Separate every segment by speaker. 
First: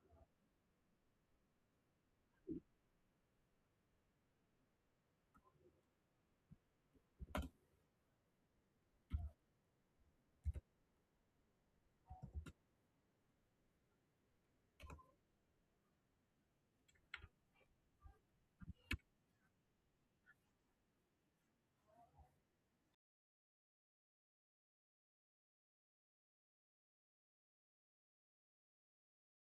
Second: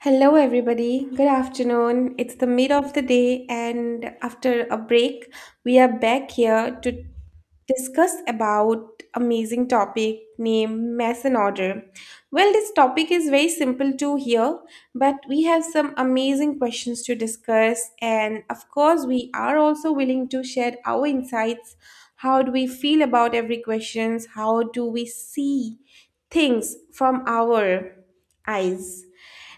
Speaker 1: Hello, everybody. Good afternoon. It's the mid of the day, and after a break, we are back here to discuss about amazing topic named mass and order. Well, this topic is very simple to hear, but we have some amazing questions to discuss, and of course, we are also willing to share our insights. How do we feel about every questions? How do we see things from our eyes?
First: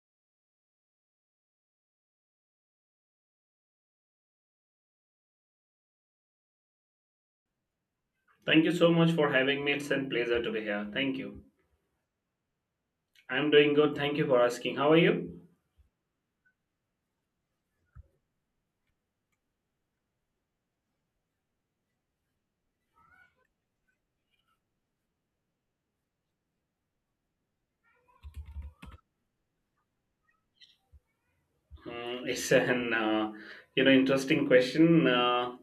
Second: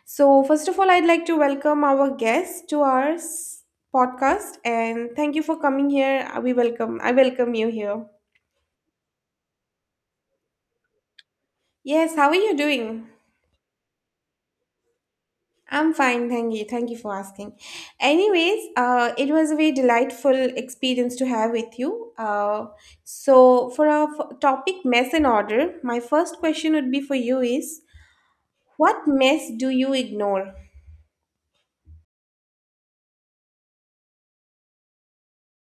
Speaker 1: So, first of all, I'd like to welcome our guest to our podcast and thank you for coming here. I welcome you here.
Speaker 2: Thank you so much for having me. It's a pleasure to be here. Thank you.
Speaker 1: Yes, how are you doing?
Speaker 2: I'm doing good. Thank you for asking. How are you?
Speaker 1: I'm fine, thank you. Thank you for asking. Anyways, it was a very delightful experience to have with you. So, for our topic mess and order, my first question would be for you is what mess do you ignore?
Speaker 2: It's an interesting question.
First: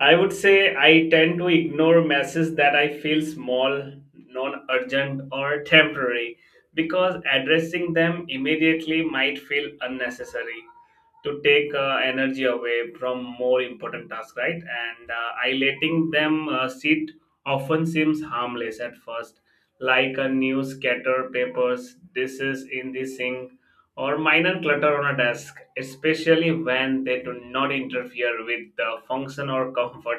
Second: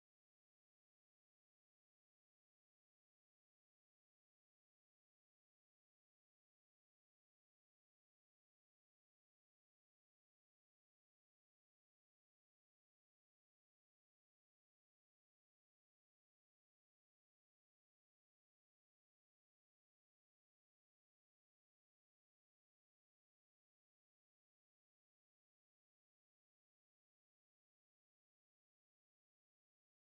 Speaker 2: I would say I tend to ignore messages that I feel small, non-urgent, or temporary because addressing them immediately might feel unnecessary. To take energy away from more important tasks, right? And I letting them sit often seems harmless at first, like a new scatter papers, dishes in the sink, or minor clutter on a desk, especially when they do not interfere with the function or comfort.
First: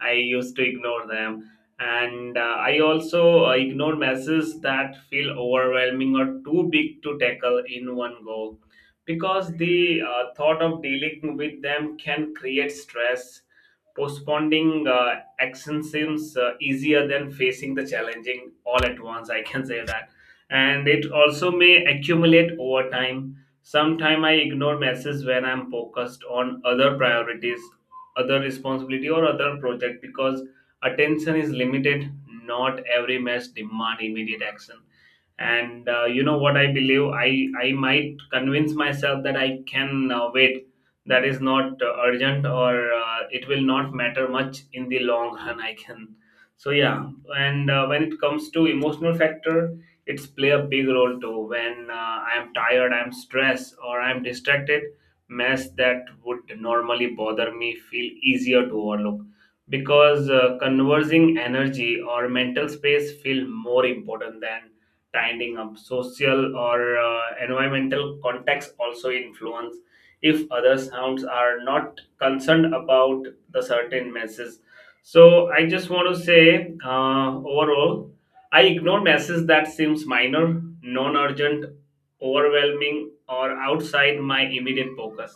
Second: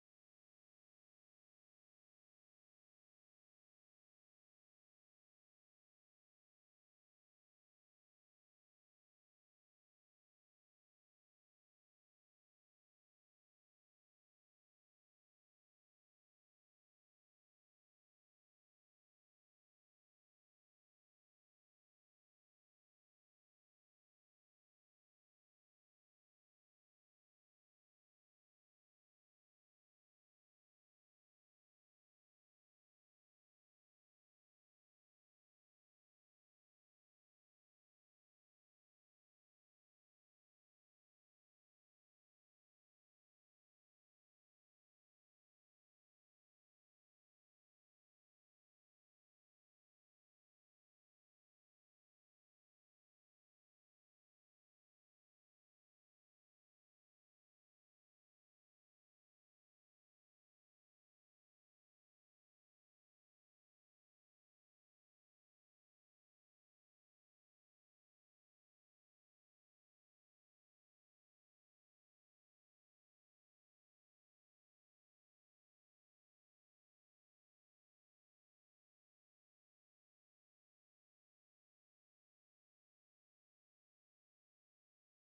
Speaker 2: I used to ignore them. And I also ignore messages that feel overwhelming or too big to tackle in one go because the thought of dealing with them can create stress, postponing action seems easier than facing the challenging all at once, I can say that. And it also may accumulate over time. Sometimes I ignore messages when I'm focused on other priorities, other responsibility or other project, because attention is limited, not every mess demand immediate action. And what I believe, I might convince myself that I can wait, that is not urgent or it will not matter much in the long run, I can. So yeah. And when it comes to emotional factor, it's play a big role too. When I'm tired, I'm stressed, or I'm distracted, mess that would normally bother me feel easier to overlook, because conversing energy or mental space feel more important than tidying up. Social or environmental context also influence, if other sounds are not concerned about the certain message. So I just want to say, overall, I ignore messages that seems minor, non-urgent, overwhelming, or outside my immediate focus.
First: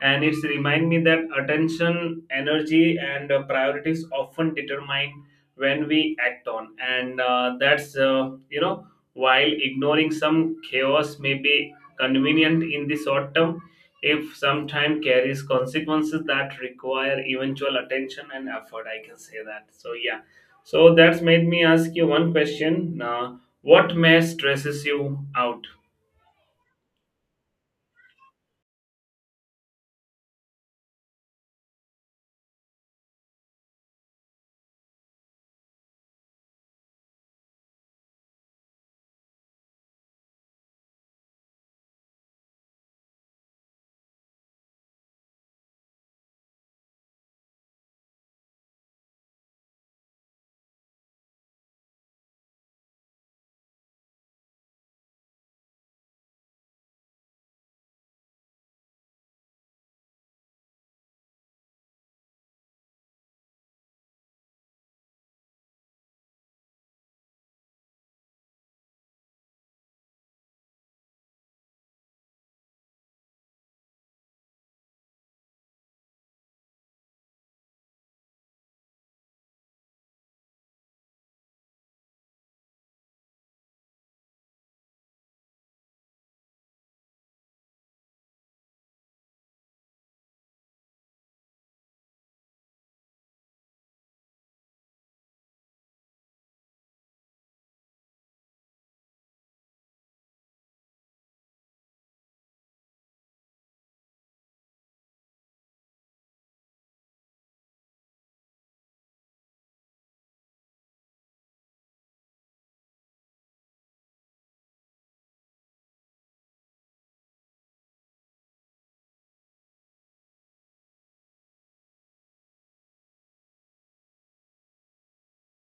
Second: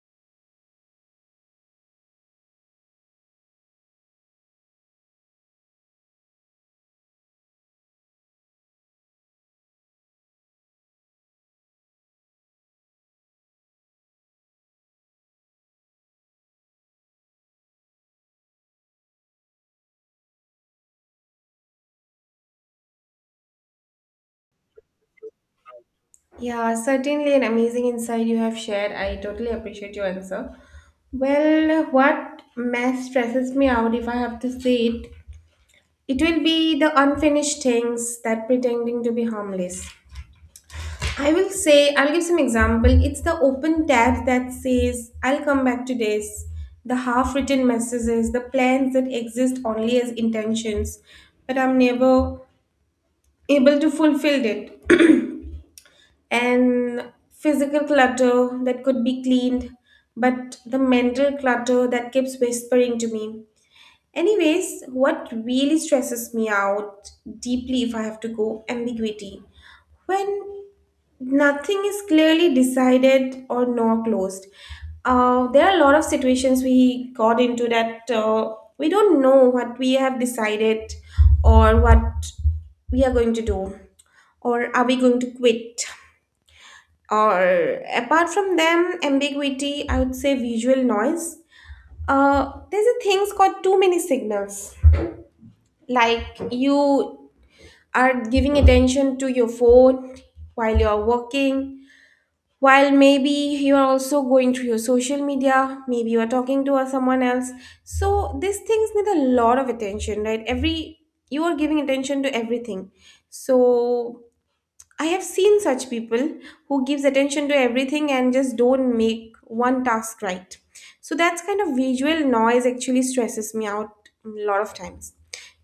Speaker 2: And it's remind me that attention, energy, and priorities often determine when we act on. And that's you know while ignoring some chaos may be convenient in the short term, if some time carries consequences that require eventual attention and effort, I can say that. So yeah. So that's made me ask you one question. Now, what may stresses you out?
Speaker 1: Yeah, certainly an amazing insight you have shared. I totally appreciate your answer. Well, what mess stresses me out, if I have to say it, it will be the unfinished things that pretending to be harmless. I will say, I'll give some example. It's the open tab that says, I'll come back to this. The half written messages, the plans that exist only as intentions, but I'm never able to fulfill it. And physical clutter that could be cleaned, but the mental clutter that keeps whispering to me. Anyways, what really stresses me out deeply, if I have to go, ambiguity. When nothing is clearly decided or nor closed. There are a lot of situations we got into that we don't know what we have decided or what we are going to do or are we going to quit, or apart from them ambiguity, I would say visual noise. There's a things called too many signals, like you are giving attention to your phone while you're working, while maybe you are also going through your social media, maybe you are talking to someone else. So these things need a lot of attention, right? Every, you are giving attention to everything. So I have seen such people who gives attention to everything and just don't make one task, right. So that's kind of visual noise actually stresses me out a lot of times.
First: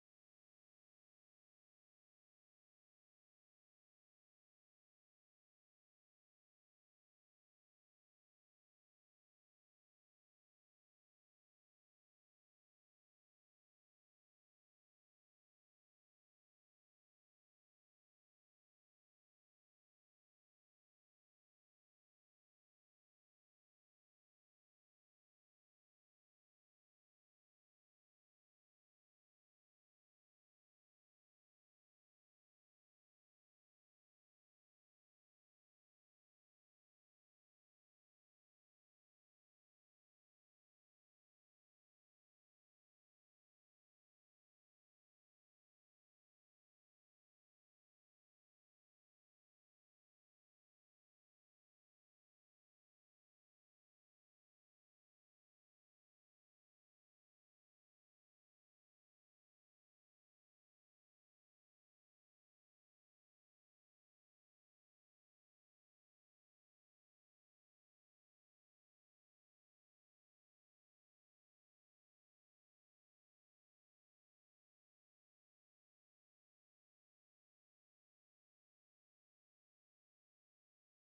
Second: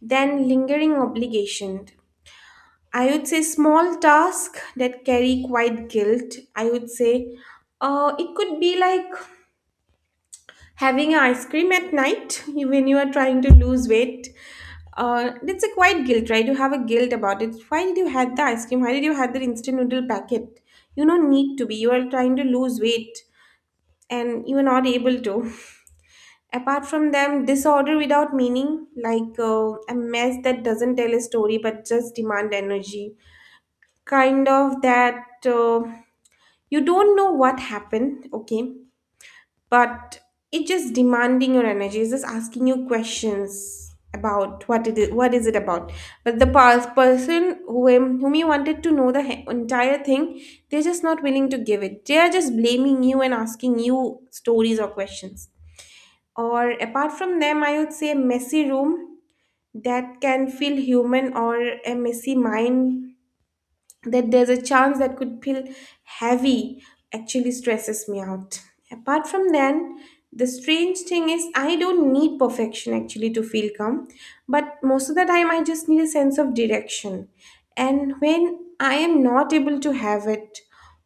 Speaker 1: Then lingering obligation. I would say small tasks that carry quite guilt. I would say it could be like having ice cream at night when you are trying to lose weight, that's a quite guilt, right? You have a guilt about it. Why did you had the ice cream? Why did you had the instant noodle packet? You don't need to be. You are trying to lose weight and you are not able to. Apart from them, disorder without meaning, like a mess that doesn't tell a story but just demand energy. Kind of that you don't know what happened, okay? But it's just demanding your energy, it's just asking you questions about what it is, what is it about, but the past person whom you wanted to know the entire thing, they're just not willing to give it, they are just blaming you and asking you stories or questions, or apart from them I would say a messy room that can feel human, or a messy mind that there's a chance that could feel heavy, actually stresses me out. Apart from then, the strange thing is I don't need perfection actually to feel calm, but most of the time I just need a sense of direction. And when I am not able to have it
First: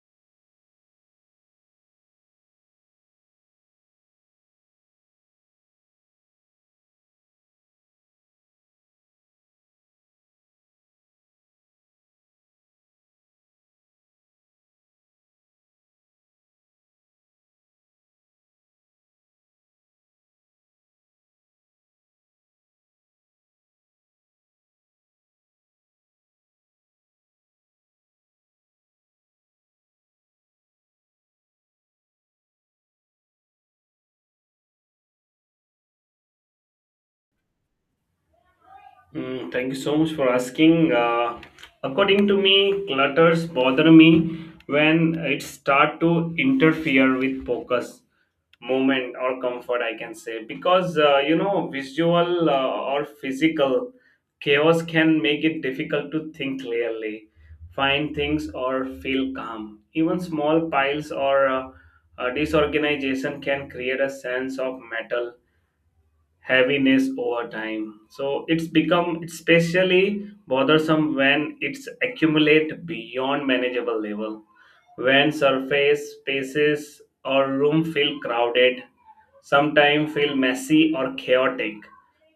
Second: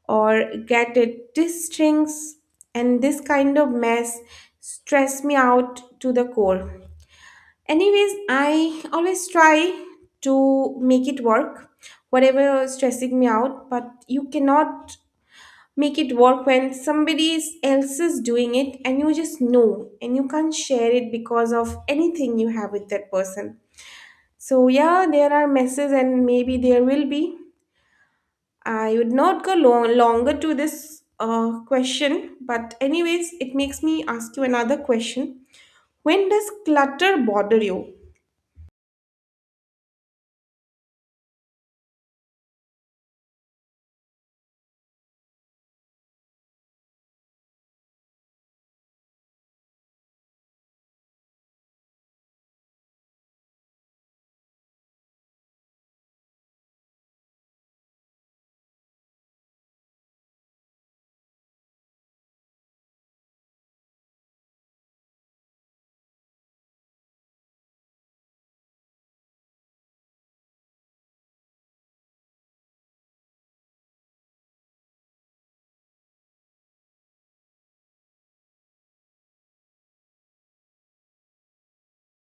Speaker 1: or get it, these strings and this kind of mess stress me out to the core. Anyways, I always try to make it work, whatever is stressing me out, but you cannot make it work when somebody else is doing it and you just know and you can't share it because of anything you have with that person. So, yeah, there are messes and maybe there will be. I would not go longer to this question, but anyways, it makes me ask you another question. When does clutter bother you?
Speaker 2: Thank you so much for asking. According to me, clutters bother me when it start to interfere with focus, movement, or comfort. I can say, because visual or physical chaos can make it difficult to think clearly, find things, or feel calm. Even small piles or disorganization can create a sense of metal heaviness over time. So it's become especially bothersome when it's accumulate beyond manageable level. When surface spaces or room feel crowded, sometimes feel messy or chaotic,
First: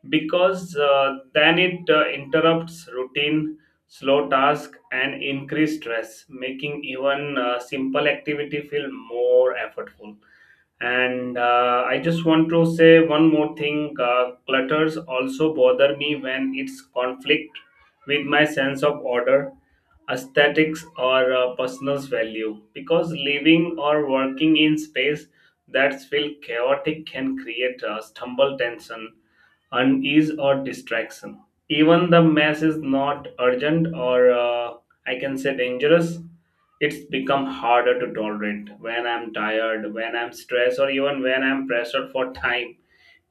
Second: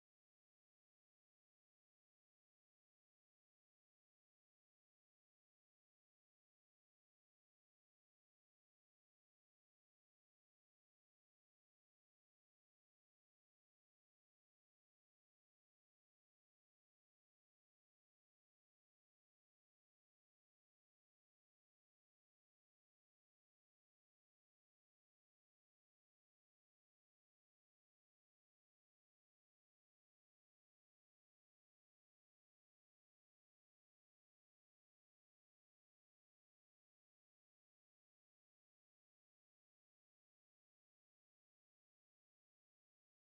Speaker 2: because then it interrupts routine, slow task, and increase stress, making even simple activity feel more effortful. And I just want to say one more thing. Clutters also bother me when it's conflict with my sense of order, aesthetics, or personal value. Because living or working in space that's feel chaotic can create a stumble tension, unease, or distraction. Even the mess is not urgent or I can say dangerous, it's become harder to tolerate when I'm tired, when I'm stressed, or even when I'm pressured for time.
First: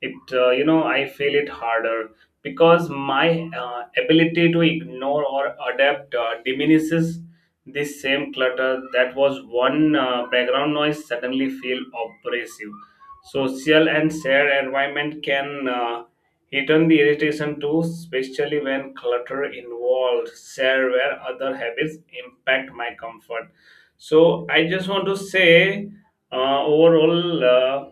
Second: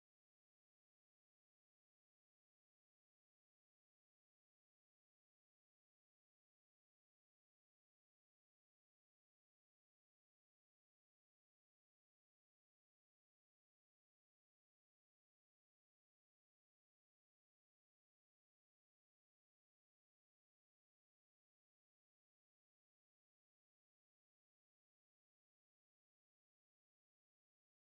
Speaker 2: It, I feel it harder because my ability to ignore or adapt diminishes. This same clutter that was one background noise suddenly feel oppressive. Social and shared environment can he turned the irritation to, especially when clutter involved, share where other habits impact my comfort. So I just want to say, overall,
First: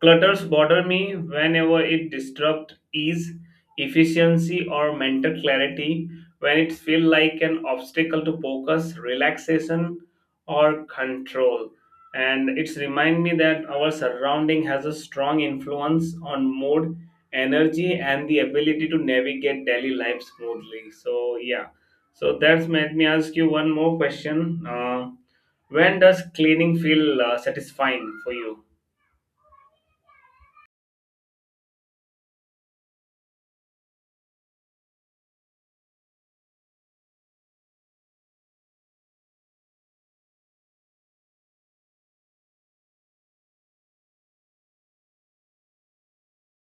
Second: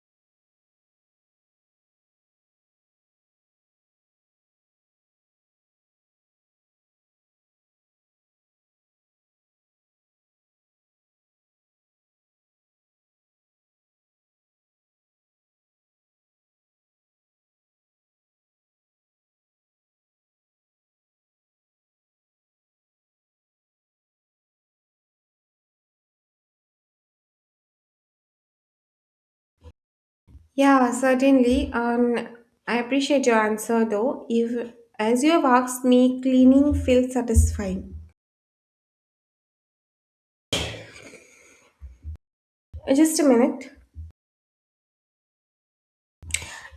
Speaker 2: clutters bother me whenever it disrupts ease, efficiency, or mental clarity. When it feels like an obstacle to focus, relaxation, or control. And it's remind me that our surrounding has a strong influence on mood, energy, and the ability to navigate daily life smoothly. So yeah, so that's made me ask you one more question. When does cleaning feel satisfying for you?
Speaker 1: Yeah, certainly. I appreciate your answer though. If, as you have asked me, cleaning feels satisfying. Just a minute.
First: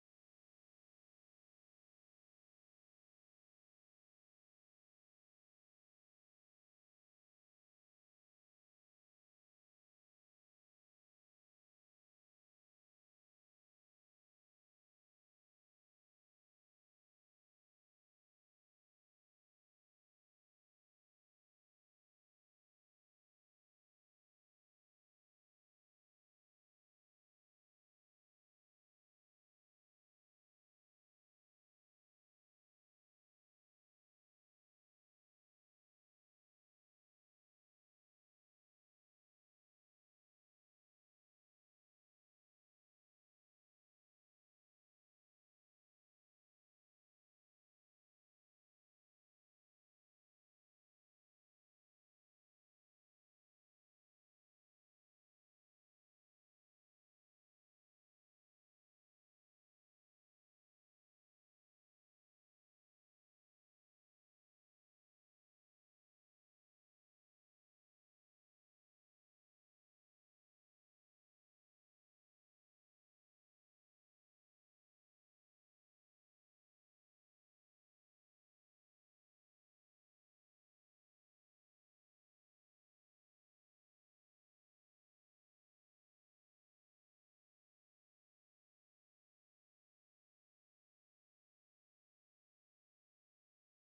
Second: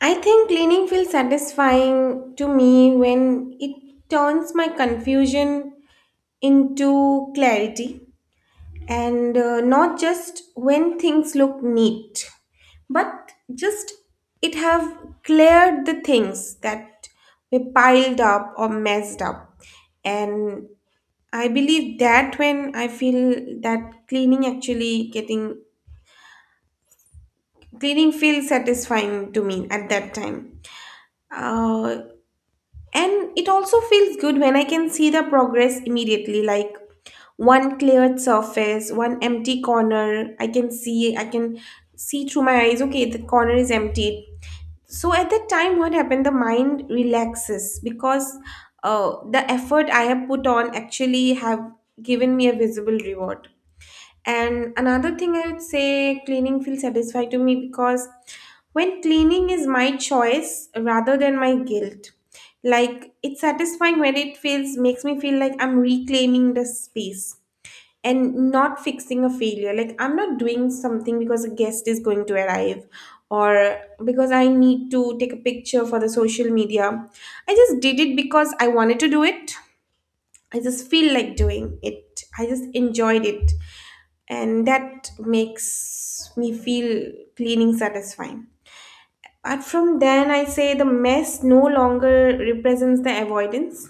Speaker 1: I think cleaning feels satisfying to me when it turns my confusion into clarity, and not just when things look neat, but just it have cleared the things that were piled up or messed up, and I believe that when I feel that cleaning actually getting cleaning feels satisfying to me at that time. Uh, and it also feels good when I can see the progress immediately, like one cleared surface, one empty corner. I can see through my eyes, okay, the corner is emptied. So at that time, what happened? The mind relaxes because the effort I have put on actually have given me a visible reward. And another thing I would say cleaning feels satisfied to me because when cleaning is my choice rather than my guilt, like it's satisfying when it feels makes me feel like I'm reclaiming the space and not fixing a failure. Like I'm not doing something because a guest is going to arrive, or because I need to take a picture for the social media. I just did it because I wanted to do it. I just feel like doing it. I just enjoyed it, and that makes me feel cleaning satisfying. Apart from then, I say the mess no longer represents the avoidance.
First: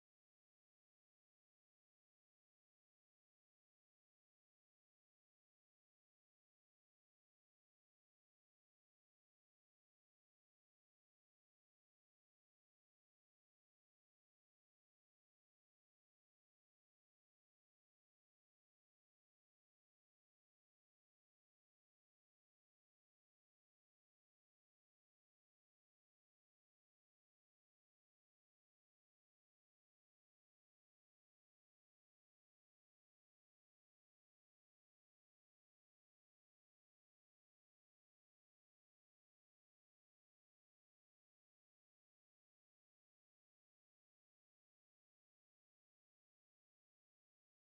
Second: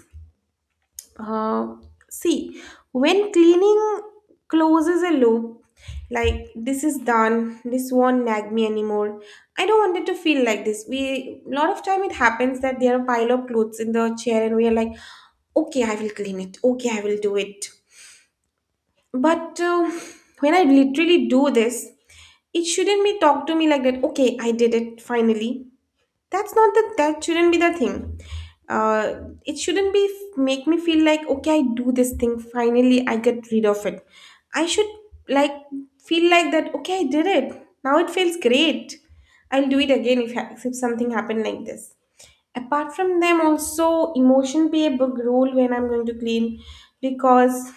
Speaker 1: Uh, See, when cleaning closes a loop, like this is done, this won't nag me anymore. I don't want it to feel like this. We, a lot of time it happens that there are pile of clothes in the chair, and we are like, okay, I will clean it. Okay, I will do it. But when I literally do this, it shouldn't be talk to me like that. Okay, I did it finally. That's not the that shouldn't be the thing. Uh, it shouldn't be make me feel like okay, I do this thing finally. I get rid of it. I should like feel like that. Okay, I did it. Now it feels great. I'll do it again if, if something happened like this. Apart from them, also emotion play a big role when I'm going to clean, because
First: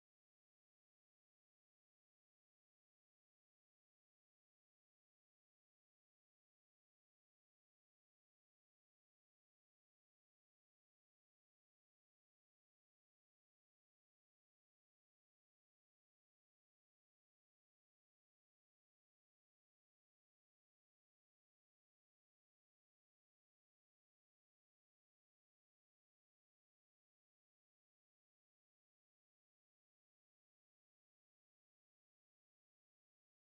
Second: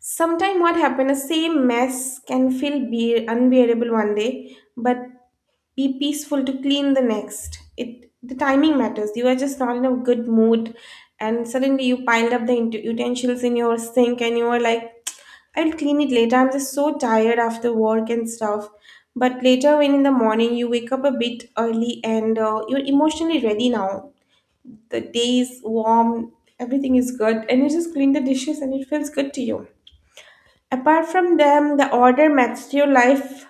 Speaker 1: sometimes what happened, the same mess can feel be unbearable one day, but be peaceful to clean the next. It The timing matters. You are just not in a good mood, and suddenly you piled up the utensils in your sink, and you are like, "I'll clean it later. I'm just so tired after work and stuff." But later, when in the morning you wake up a bit early and you're emotionally ready now. The day is warm, everything is good, and you just clean the dishes, and it feels good to you. Apart from them, the order matters to your life.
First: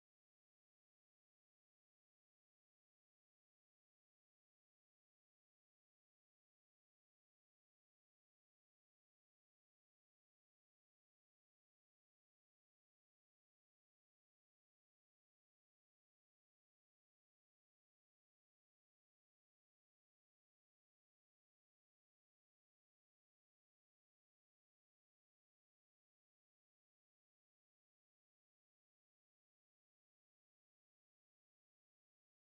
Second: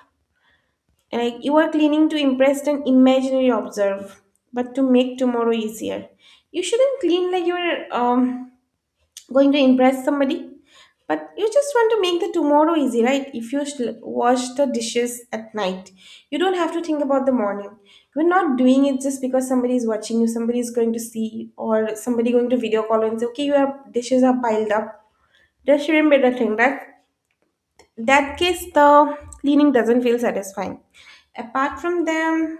Speaker 1: Like you are cleaning to impress an imaginary observe, but to make tomorrow easier. You shouldn't clean like you're going to impress somebody, but you just want to make the tomorrow easy, right? If you wash the dishes at night, you don't have to think about the morning. You're not doing it just because somebody is watching you, somebody is going to see, or somebody going to video call and say, "Okay, your dishes are piled up." That shouldn't be the thing. That case the cleaning doesn't feel satisfying. Apart from them,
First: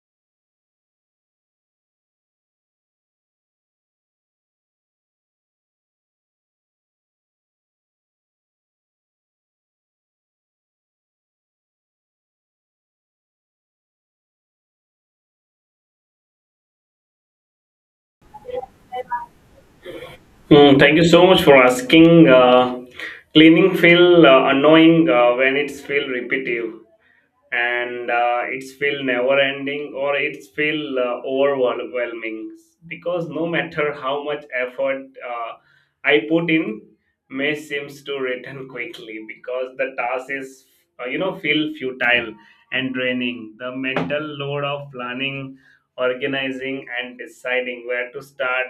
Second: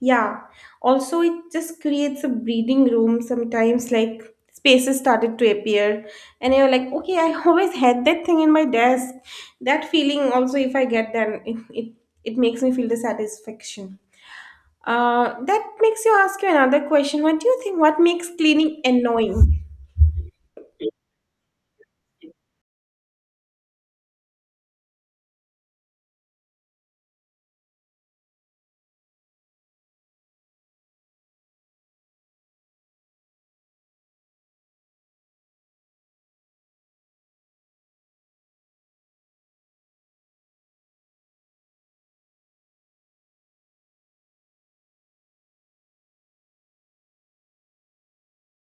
Speaker 1: yeah, also it just creates a breathing room sometimes, like spaces started to appear and you're like okay I always had that thing in my desk. That feeling also if I get, then it makes me feel the satisfaction. That makes you ask you another question, what do you think, what makes cleaning annoying?
Speaker 2: Hmm, thank you so much for asking. Cleaning feel annoying when it's feel repetitive and it's feel never ending or it's feel overwhelming, because no matter how much effort I put in, may seems to return quickly, because the task is feel futile and draining. The mental load of planning, organizing, and deciding where to start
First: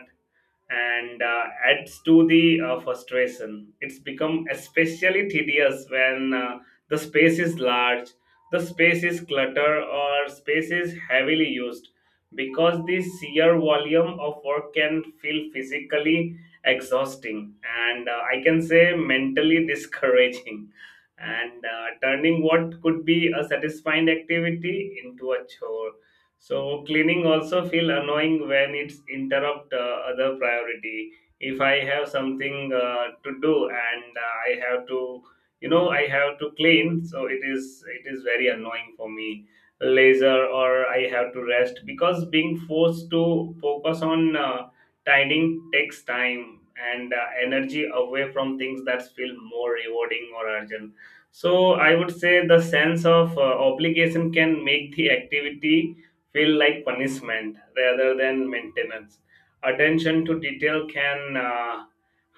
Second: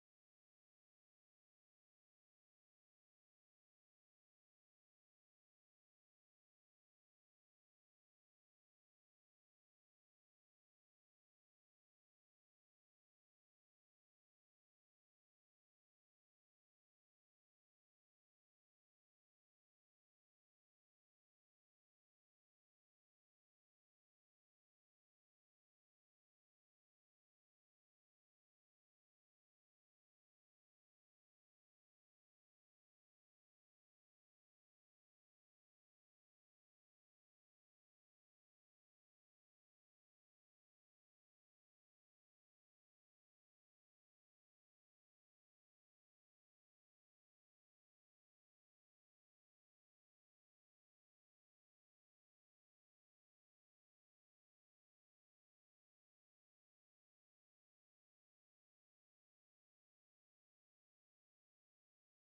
Speaker 2: and adds to the frustration. It's become especially tedious when the space is large, the space is clutter, or space is heavily used, because the sheer volume of work can feel physically exhausting and I can say mentally discouraging, and turning what could be a satisfying activity into a chore. So cleaning also feel annoying when it's interrupt other priority. If I have something to do and I have to, I have to clean, so it is very annoying for me. Laser or I have to rest, because being forced to focus on tidying takes time and energy away from things that feel more rewarding or urgent. So I would say the sense of obligation can make the activity feel like punishment rather than maintenance. Attention to detail can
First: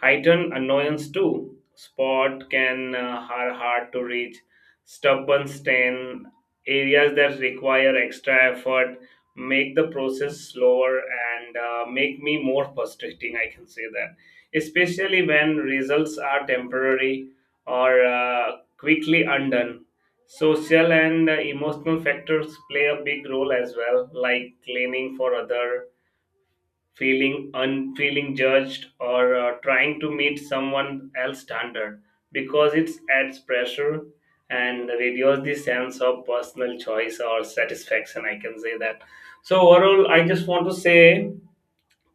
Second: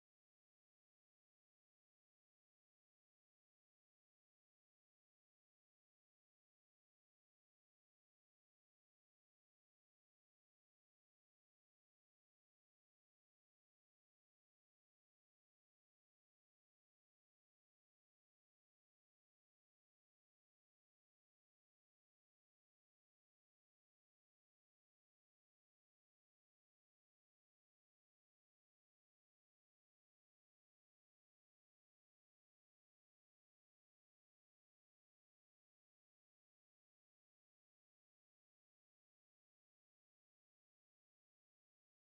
Speaker 2: heighten annoyance too. Spot can are hard to reach. Stubborn stain, areas that require extra effort, make the process slower and make me more frustrating. I can say that, especially when results are temporary or quickly undone. Social and emotional factors play a big role as well, like cleaning for other, feeling un, feeling judged, or trying to meet someone else standard, because it adds pressure and reduces the sense of personal choice or satisfaction. I can say that. So overall, I just want to say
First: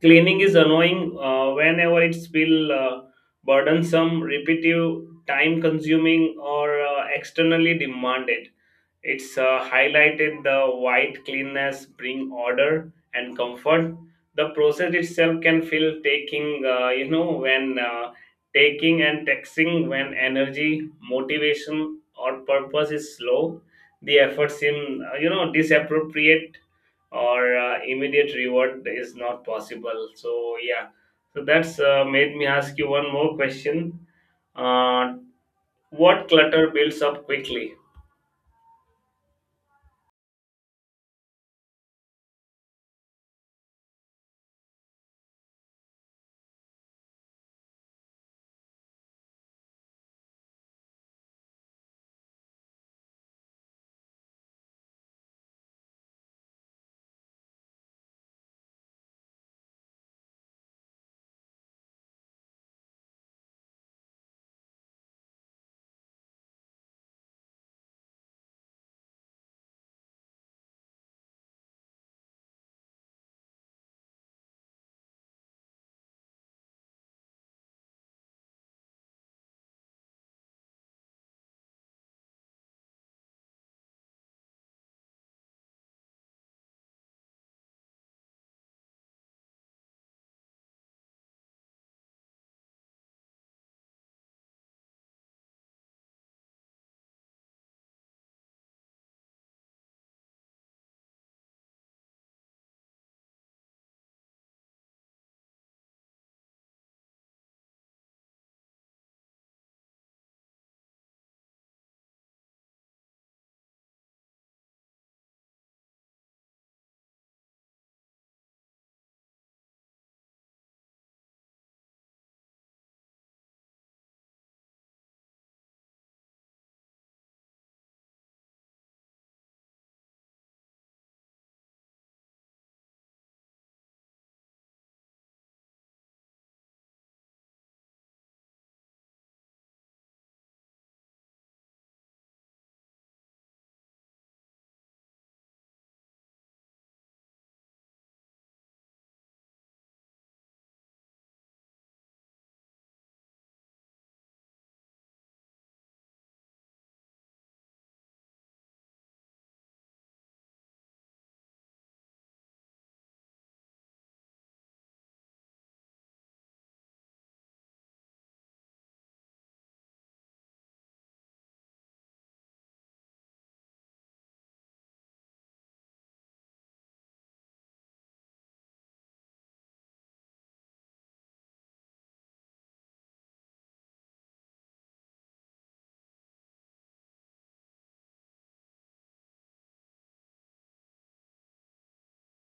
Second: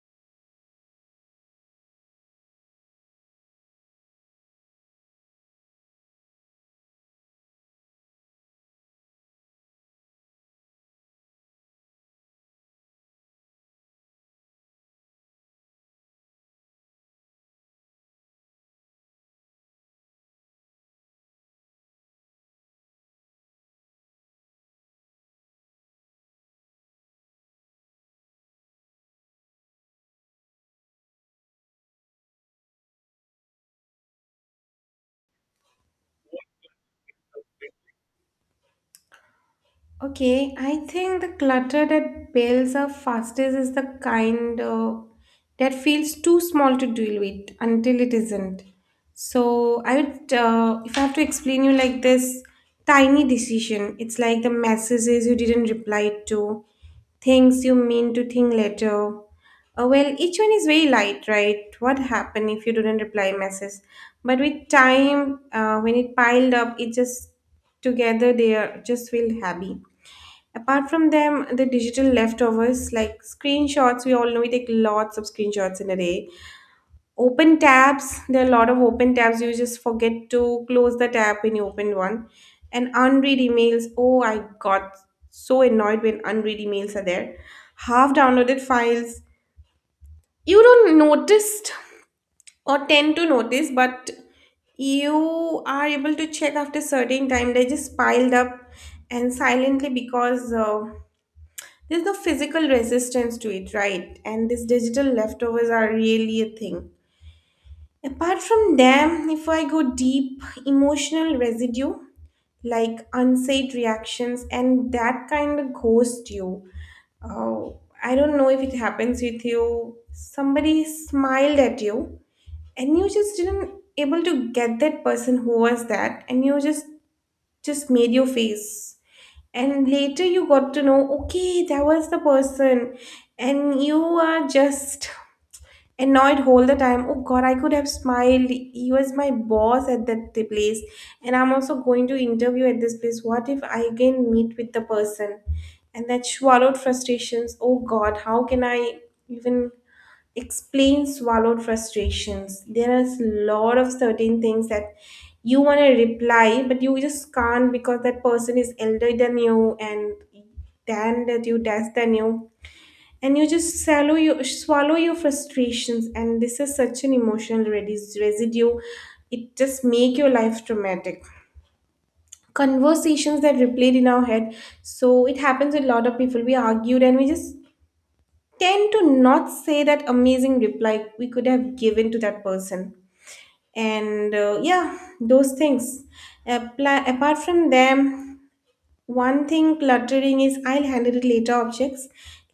Speaker 2: cleaning is annoying whenever it's feel burdensome, repetitive, time consuming, or externally demanded. It's highlighted the white cleanness bring order and comfort, the process itself can feel taking when taking and taxing, when energy, motivation, or purpose is slow, the effort seem disappropriate or immediate reward is not possible. So yeah, so that's made me ask you one more question. Uh, what clutter builds up quickly?
Speaker 1: Okay, I think the clutter that builds up fastest is the kind that feels too small to deal with until it isn't. So I would, if I have to explain you like this, tiny decision. It's like the messages you didn't reply to, things you mean to think later. Well, each one is very light, right? What happened if you didn't reply message? But with time, when it piled up, it just together they are just feel happy. Apart from them, the digital leftovers like screenshots, we all know we take lots of screenshots in a day. Open tabs, there are a lot of open tabs. You just forget to close the tab when you open one. And unread emails. Oh, I got so annoyed when unread emails are there. Half downloaded files. You don't notice or tend to notice, but you are able to check after certain time. They just piled up and silently because there's no physical resistance to it, right? And these digital leftovers are really a thing. Apart from them, if I go deep, emotional residue, like unsaid reactions, and that kind of ghost you. Oh, I don't know if it happens with you. Somebody smiled at you, and you just didn't able to get that person who was that, and you just made your face, and later you got to know, okay, that was the person, and you are just annoyed all the time. Oh god, I could have smiled. He was my boss at that the place, and I'm also going to interview at this place. What if I again meet with the person? And that swallowed frustrations. Oh god, how can I even explain swallowed frustrations. There is a lot of certain things that you want to reply, but you just can't because that person is elder than you and than that you, that's than you. And you just swallow your frustrations. And this is such an emotional residue. It just make your life traumatic. Conversations that replayed in our head, so it happens with a lot of people. We argued and we just tend to not say that amazing reply we could have given to that person, and yeah, those things apply. Apart from them, one thing cluttering is I'll handle it later objects,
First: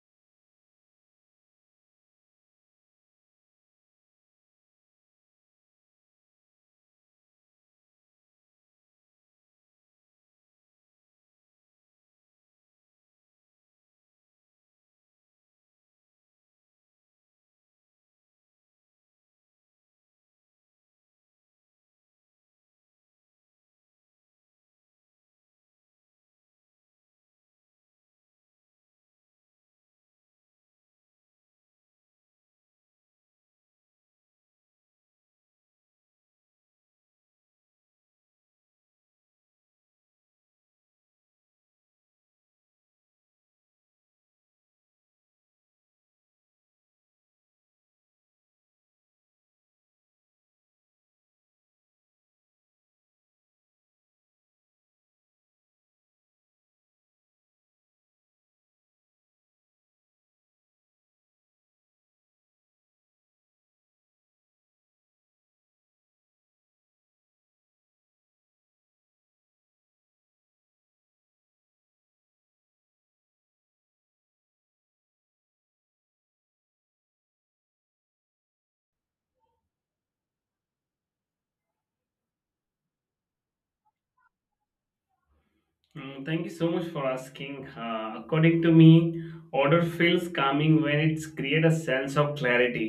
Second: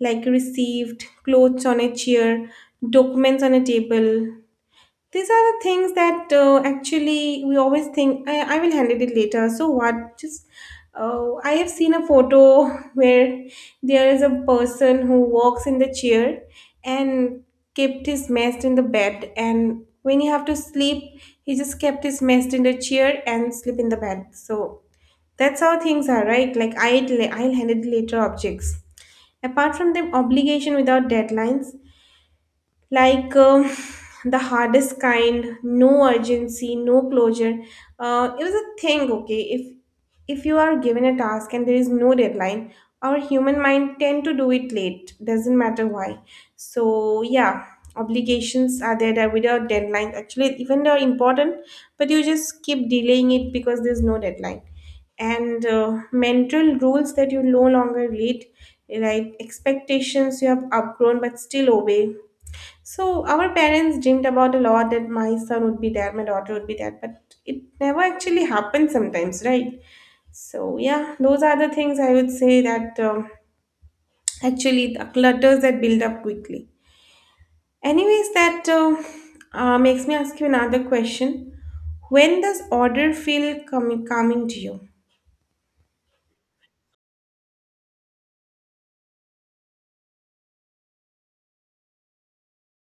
Speaker 1: like received clothes on a chair, documents on a table. These are the things that actually we always think I will handle it later. So what? Just I have seen a photo where there is a person who walks in the chair and kept his mess in the bed, and when you have to sleep, he just kept his mess in the chair and sleep in the bed. So that's how things are, right? Like I'll handle it later objects. Apart from them, obligation without deadlines, like the hardest kind, no urgency, no closure. It was a thing, okay, if you are given a task and there is no deadline, our human mind tend to do it late. Doesn't matter why. So yeah, obligations are there that without deadline, actually even they're important, but you just keep delaying it because there's no deadline. And mental rules that you no longer read, right, expectations you have outgrown but still obey. So our parents dreamed about a lot that my son would be that, my daughter would be that, but it never actually happens sometimes, right? So yeah, those are the things I would say that actually the clutters that build up quickly. Anyways, that makes me ask you another question. When does order feel calming to you?
Speaker 2: Thank you so much for asking. According to me, order feels calming when it's create a sense of clarity,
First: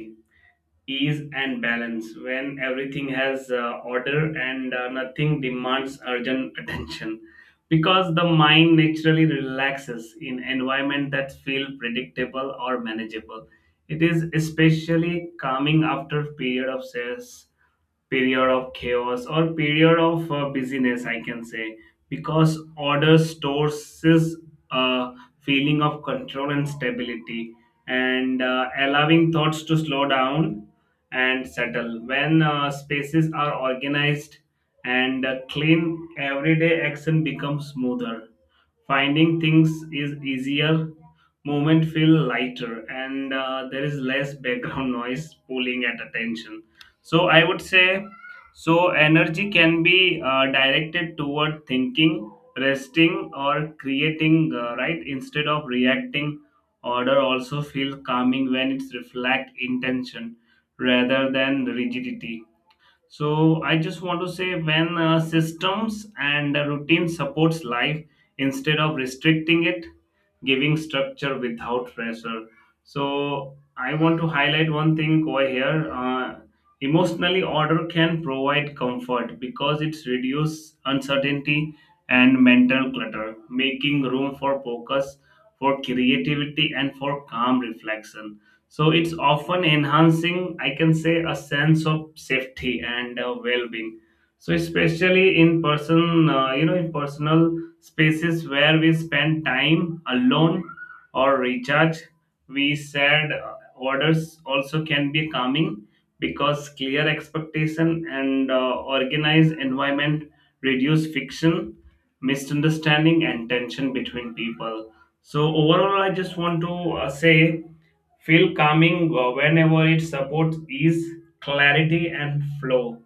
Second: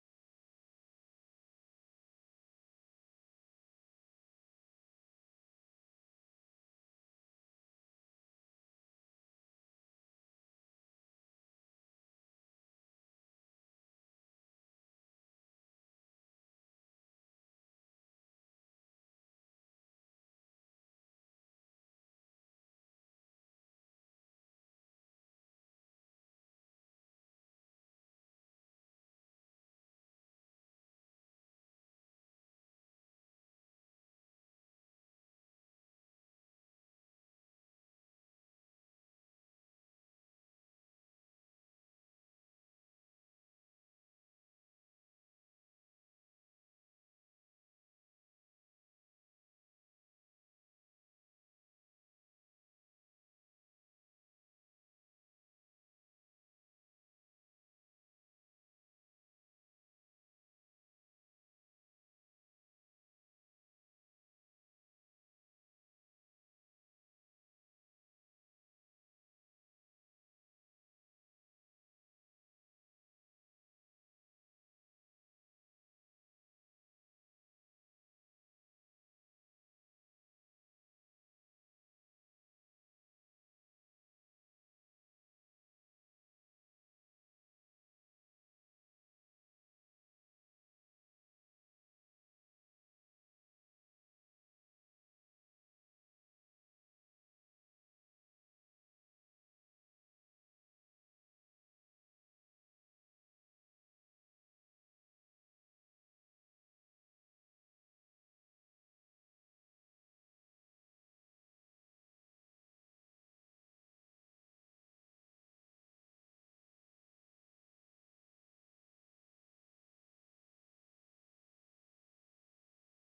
Speaker 2: ease, and balance, when everything has order and nothing demands urgent attention, because the mind naturally relaxes in environment that feel predictable or manageable. It is especially calming after period of stress, period of chaos, or period of busyness, I can say, because order stores is a feeling of control and stability, and allowing thoughts to slow down and settle. When spaces are organized and clean, everyday action becomes smoother, finding things is easier, movement feel lighter, and there is less background noise pulling at attention. So I would say, so energy can be directed toward thinking, resting, or creating, right, instead of reacting. Order also feel calming when it's reflect intention rather than rigidity. So I just want to say, when systems and routine supports life instead of restricting it, giving structure without pressure. So I want to highlight one thing over here. Emotionally, order can provide comfort because it's reduce uncertainty and mental clutter, making room for focus, for creativity, and for calm reflection, so it's often enhancing, I can say, a sense of safety and well-being. So especially in person, in personal spaces where we spend time alone or recharge, we said orders also can be calming, because clear expectation and organized environment reduce fiction, misunderstanding, and tension between people. So overall, I just want to say feel calming whenever it supports ease, clarity, and flow.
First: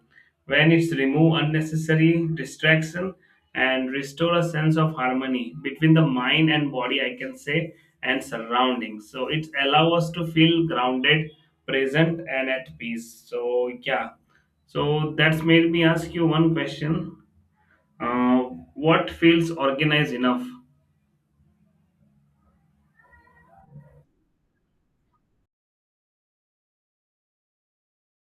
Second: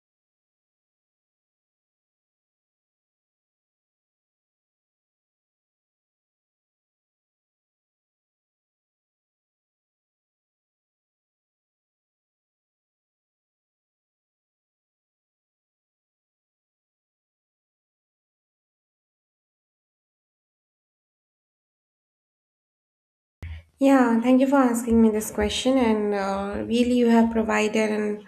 Speaker 2: When it's remove unnecessary distraction and restore a sense of harmony between the mind and body, I can say, and surroundings. So it allow us to feel grounded, present, and at peace. So yeah. So that's made me ask you one question. Uh, what feels organized enough?
Speaker 1: Yeah, thank you for asking me this question. And really, you have provided an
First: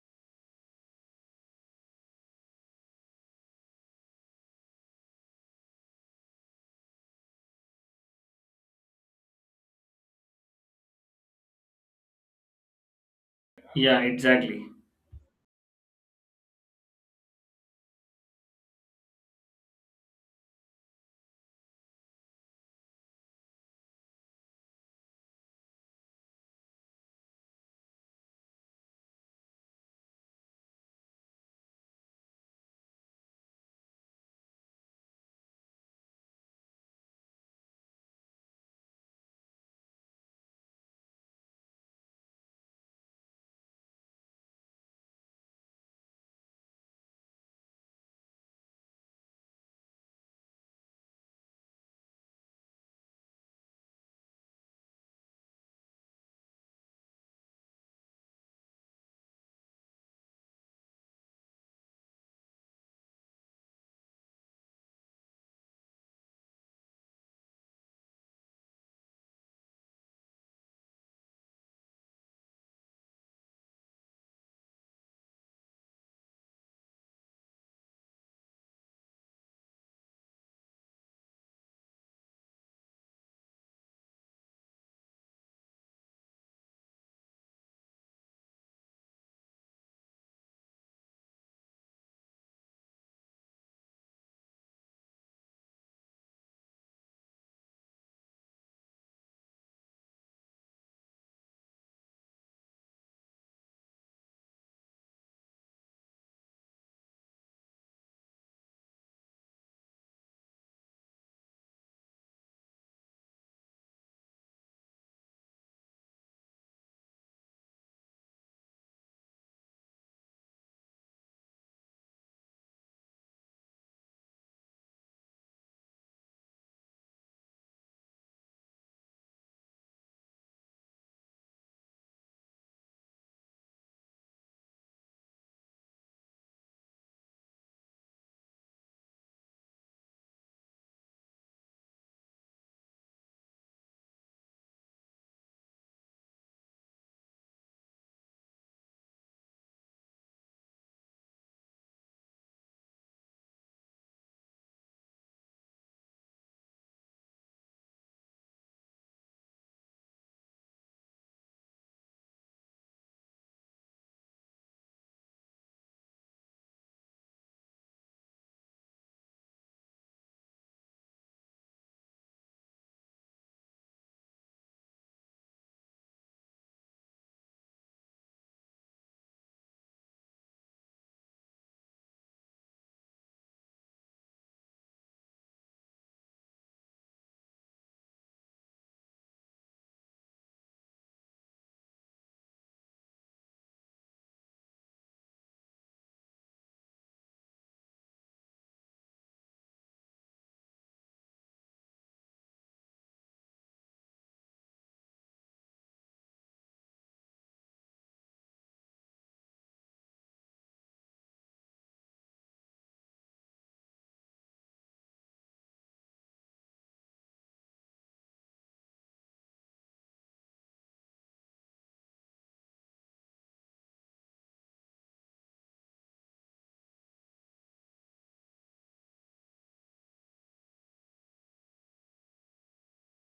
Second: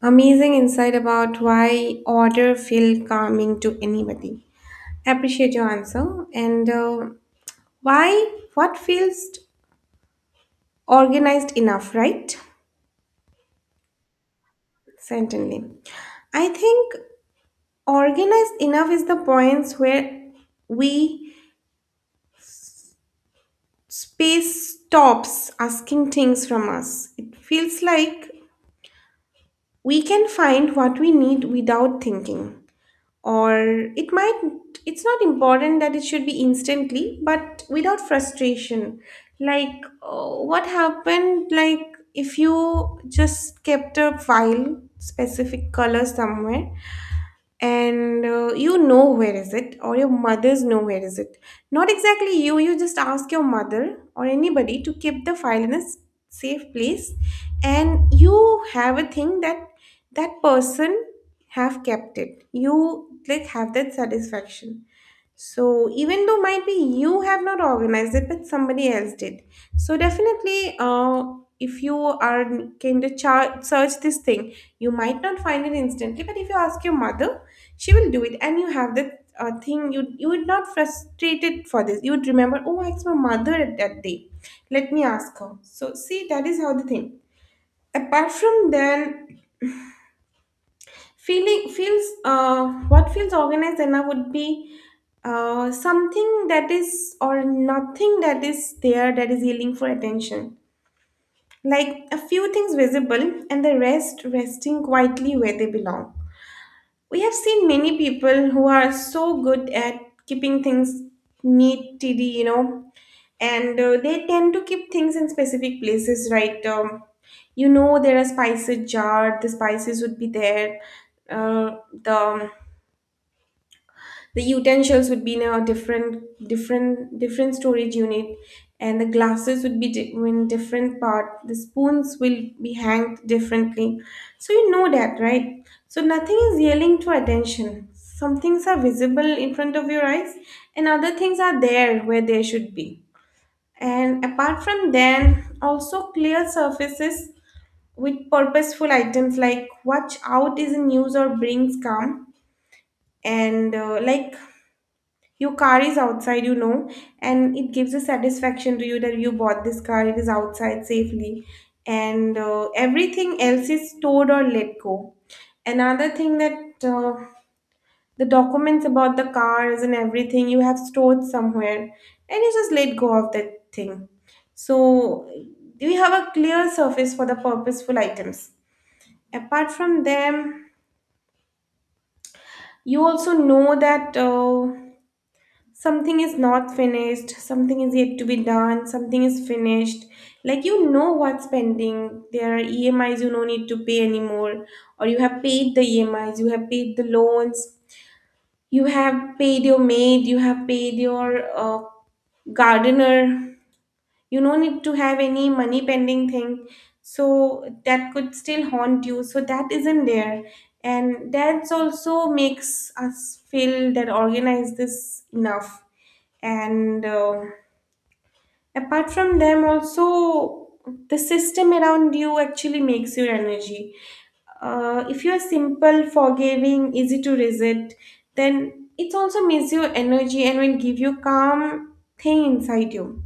Speaker 1: amazing insight about why order feel calming to anybody. Appreciate your answer. And why, what feels organized enough, right?
Speaker 2: Yeah, exactly.
Speaker 1: Certainly. I think organized enough is the points where we space stops asking things from us. It feels like we can find what we need without thinking, or it might it's not important that it should be instantly but without frustration. Like what happened, like if you just kept a file specific color somewhere, and you know where is it, or your mother's know where is it. Not exactly, you just ask your mother or anybody to keep the file in a safe place, and you have a thing that that person have kept it. You like have that satisfaction. So even though might be you have not organized it, but somebody else did. So definitely, if you are kind of search this thing, you might not find it instantly. But if you ask your mother, she will do it, and you have that thing. You would not frustrated for this. You would remember, oh, I asked my mother at that day. Let me ask her. So see, that is how the thing. Apart from then, feeling feels, what feels organized enough would be something that is, or nothing that is there that is yelling for attention. Like a few things visible and the rest resting quietly where they belong. We have seen many people who are so good at keeping things neat, tidy, you know, and they tend to keep things in specific places, right? You know, there are spices jar, the spices would be there. Uh, the um, The utensils would be in a different storage unit, and the glasses would be in different part. The spoons will be hanged differently. So you know that, right? So nothing is yelling to attention. Some things are visible in front of your eyes, and other things are there where they should be. And apart from them, also clear surfaces with purposeful items, like watch out is in use, or brings calm. And like your car is outside, you know, and it gives a satisfaction to you that you bought this car, it is outside safely, and everything else is stored or let go. Another thing that the documents about the cars and everything you have stored somewhere, and you just let go of that thing. So, we have a clear surface for the purposeful items. Apart from them, you also know that. Something is not finished, something is yet to be done, something is finished. Like, you know what's pending? There are EMIs you no need to pay anymore, or you have paid the EMIs, you have paid the loans, you have paid your maid, you have paid your uh, gardener. You no need to have any money pending thing. So that could still haunt you, so that isn't there. And that's also makes us feel that organized is enough. And apart from them also, the system around you actually makes your energy. If you're simple, forgiving, easy to resist, then it also makes your energy and will give you calm thing inside you,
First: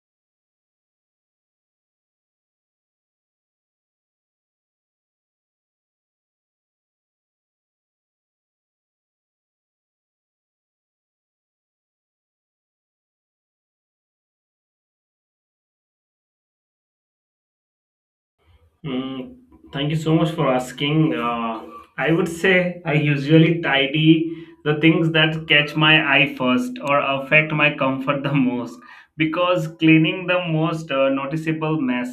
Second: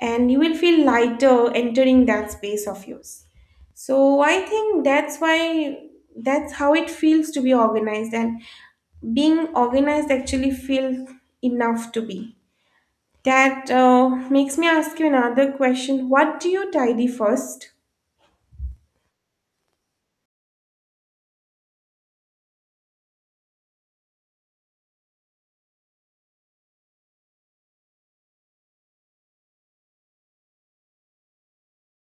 Speaker 1: and you will feel lighter entering that space of yours. So I think that's why, that's how it feels to be organized. And being organized actually feels enough to be. That makes me ask you another question. What do you tidy first?
Speaker 2: Hmm, thank you so much for asking. I would say I usually tidy the things that catch my eye first or affect my comfort the most, because cleaning the most noticeable mess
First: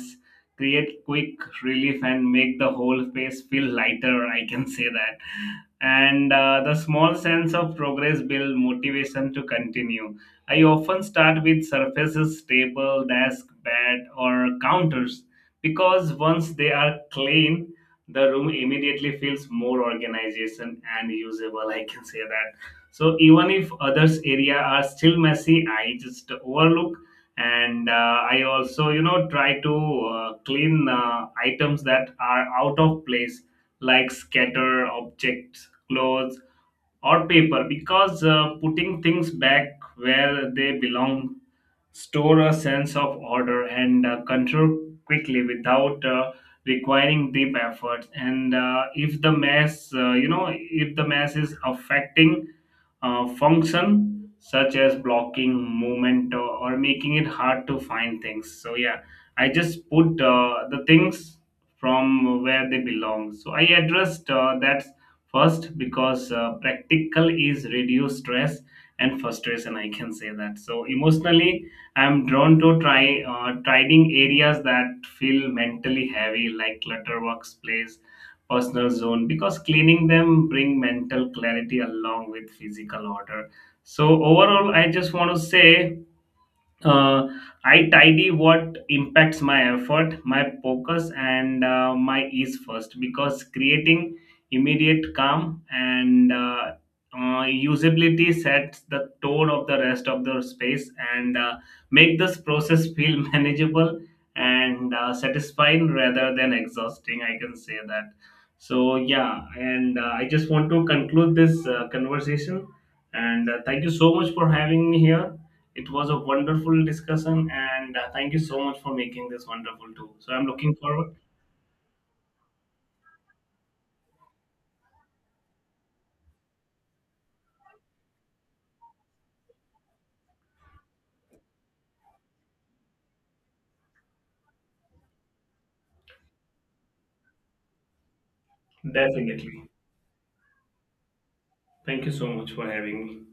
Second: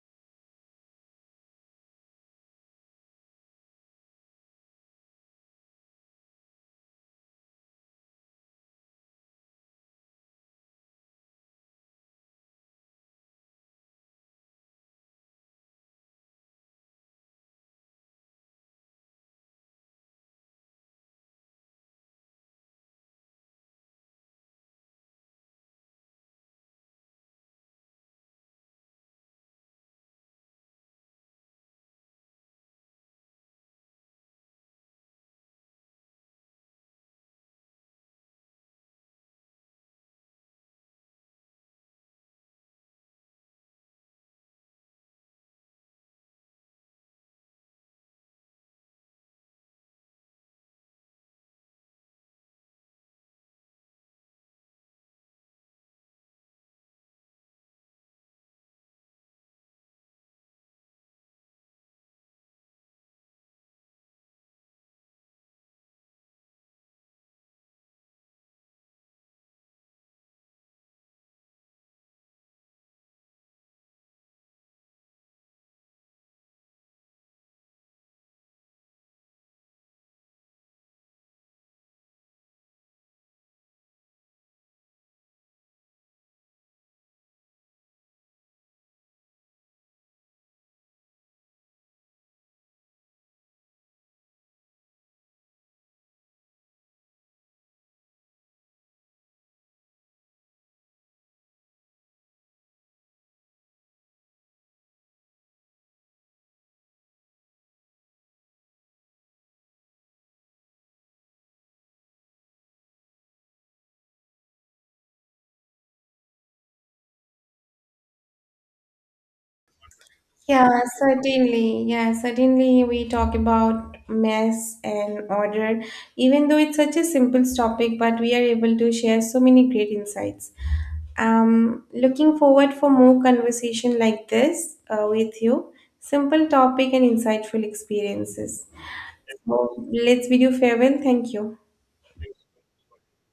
Speaker 2: create quick relief and make the whole space feel lighter, I can say that. And the small sense of progress build motivation to continue. I often start with surfaces, table, desk, bed, or counters, because once they are clean, the room immediately feels more organization and usable, I can say that. So even if others area are still messy, I just overlook. And I also, try to clean items that are out of place, like scatter objects, clothes, or paper, because putting things back where they belong store a sense of order and control quickly without requiring deep efforts. And if the mass if the mass is affecting function, such as blocking movement, or making it hard to find things, so yeah, I just put the things from where they belong, so I addressed that first, because practical is reduce stress and frustration, I can say that. So emotionally, I'm drawn to try trading areas that feel mentally heavy, like clutter workspace, personal zone, because cleaning them bring mental clarity along with physical order. So overall, I just want to say uh, I tidy what impacts my effort, my focus, and my ease first, because creating immediate calm and usability sets the tone of the rest of the space, and make this process feel manageable and satisfying rather than exhausting. I can say that. So yeah, and I just want to conclude this conversation. And thank you so much for having me here, it was a wonderful discussion, and thank you so much for making this wonderful too. So I'm looking
Speaker 1: Yeah,
Speaker 2: forward.
Speaker 1: certainly. Yeah, certainly, we talk about mess and order. Even though it's such a simple topic, but we are able to share so many great insights. Looking forward for more conversation like this with you. Simple topic and insightful experiences.
Speaker 2: Definitely.
Speaker 1: So let's bid you farewell. Thank you.
Speaker 2: Thank you so much for having me.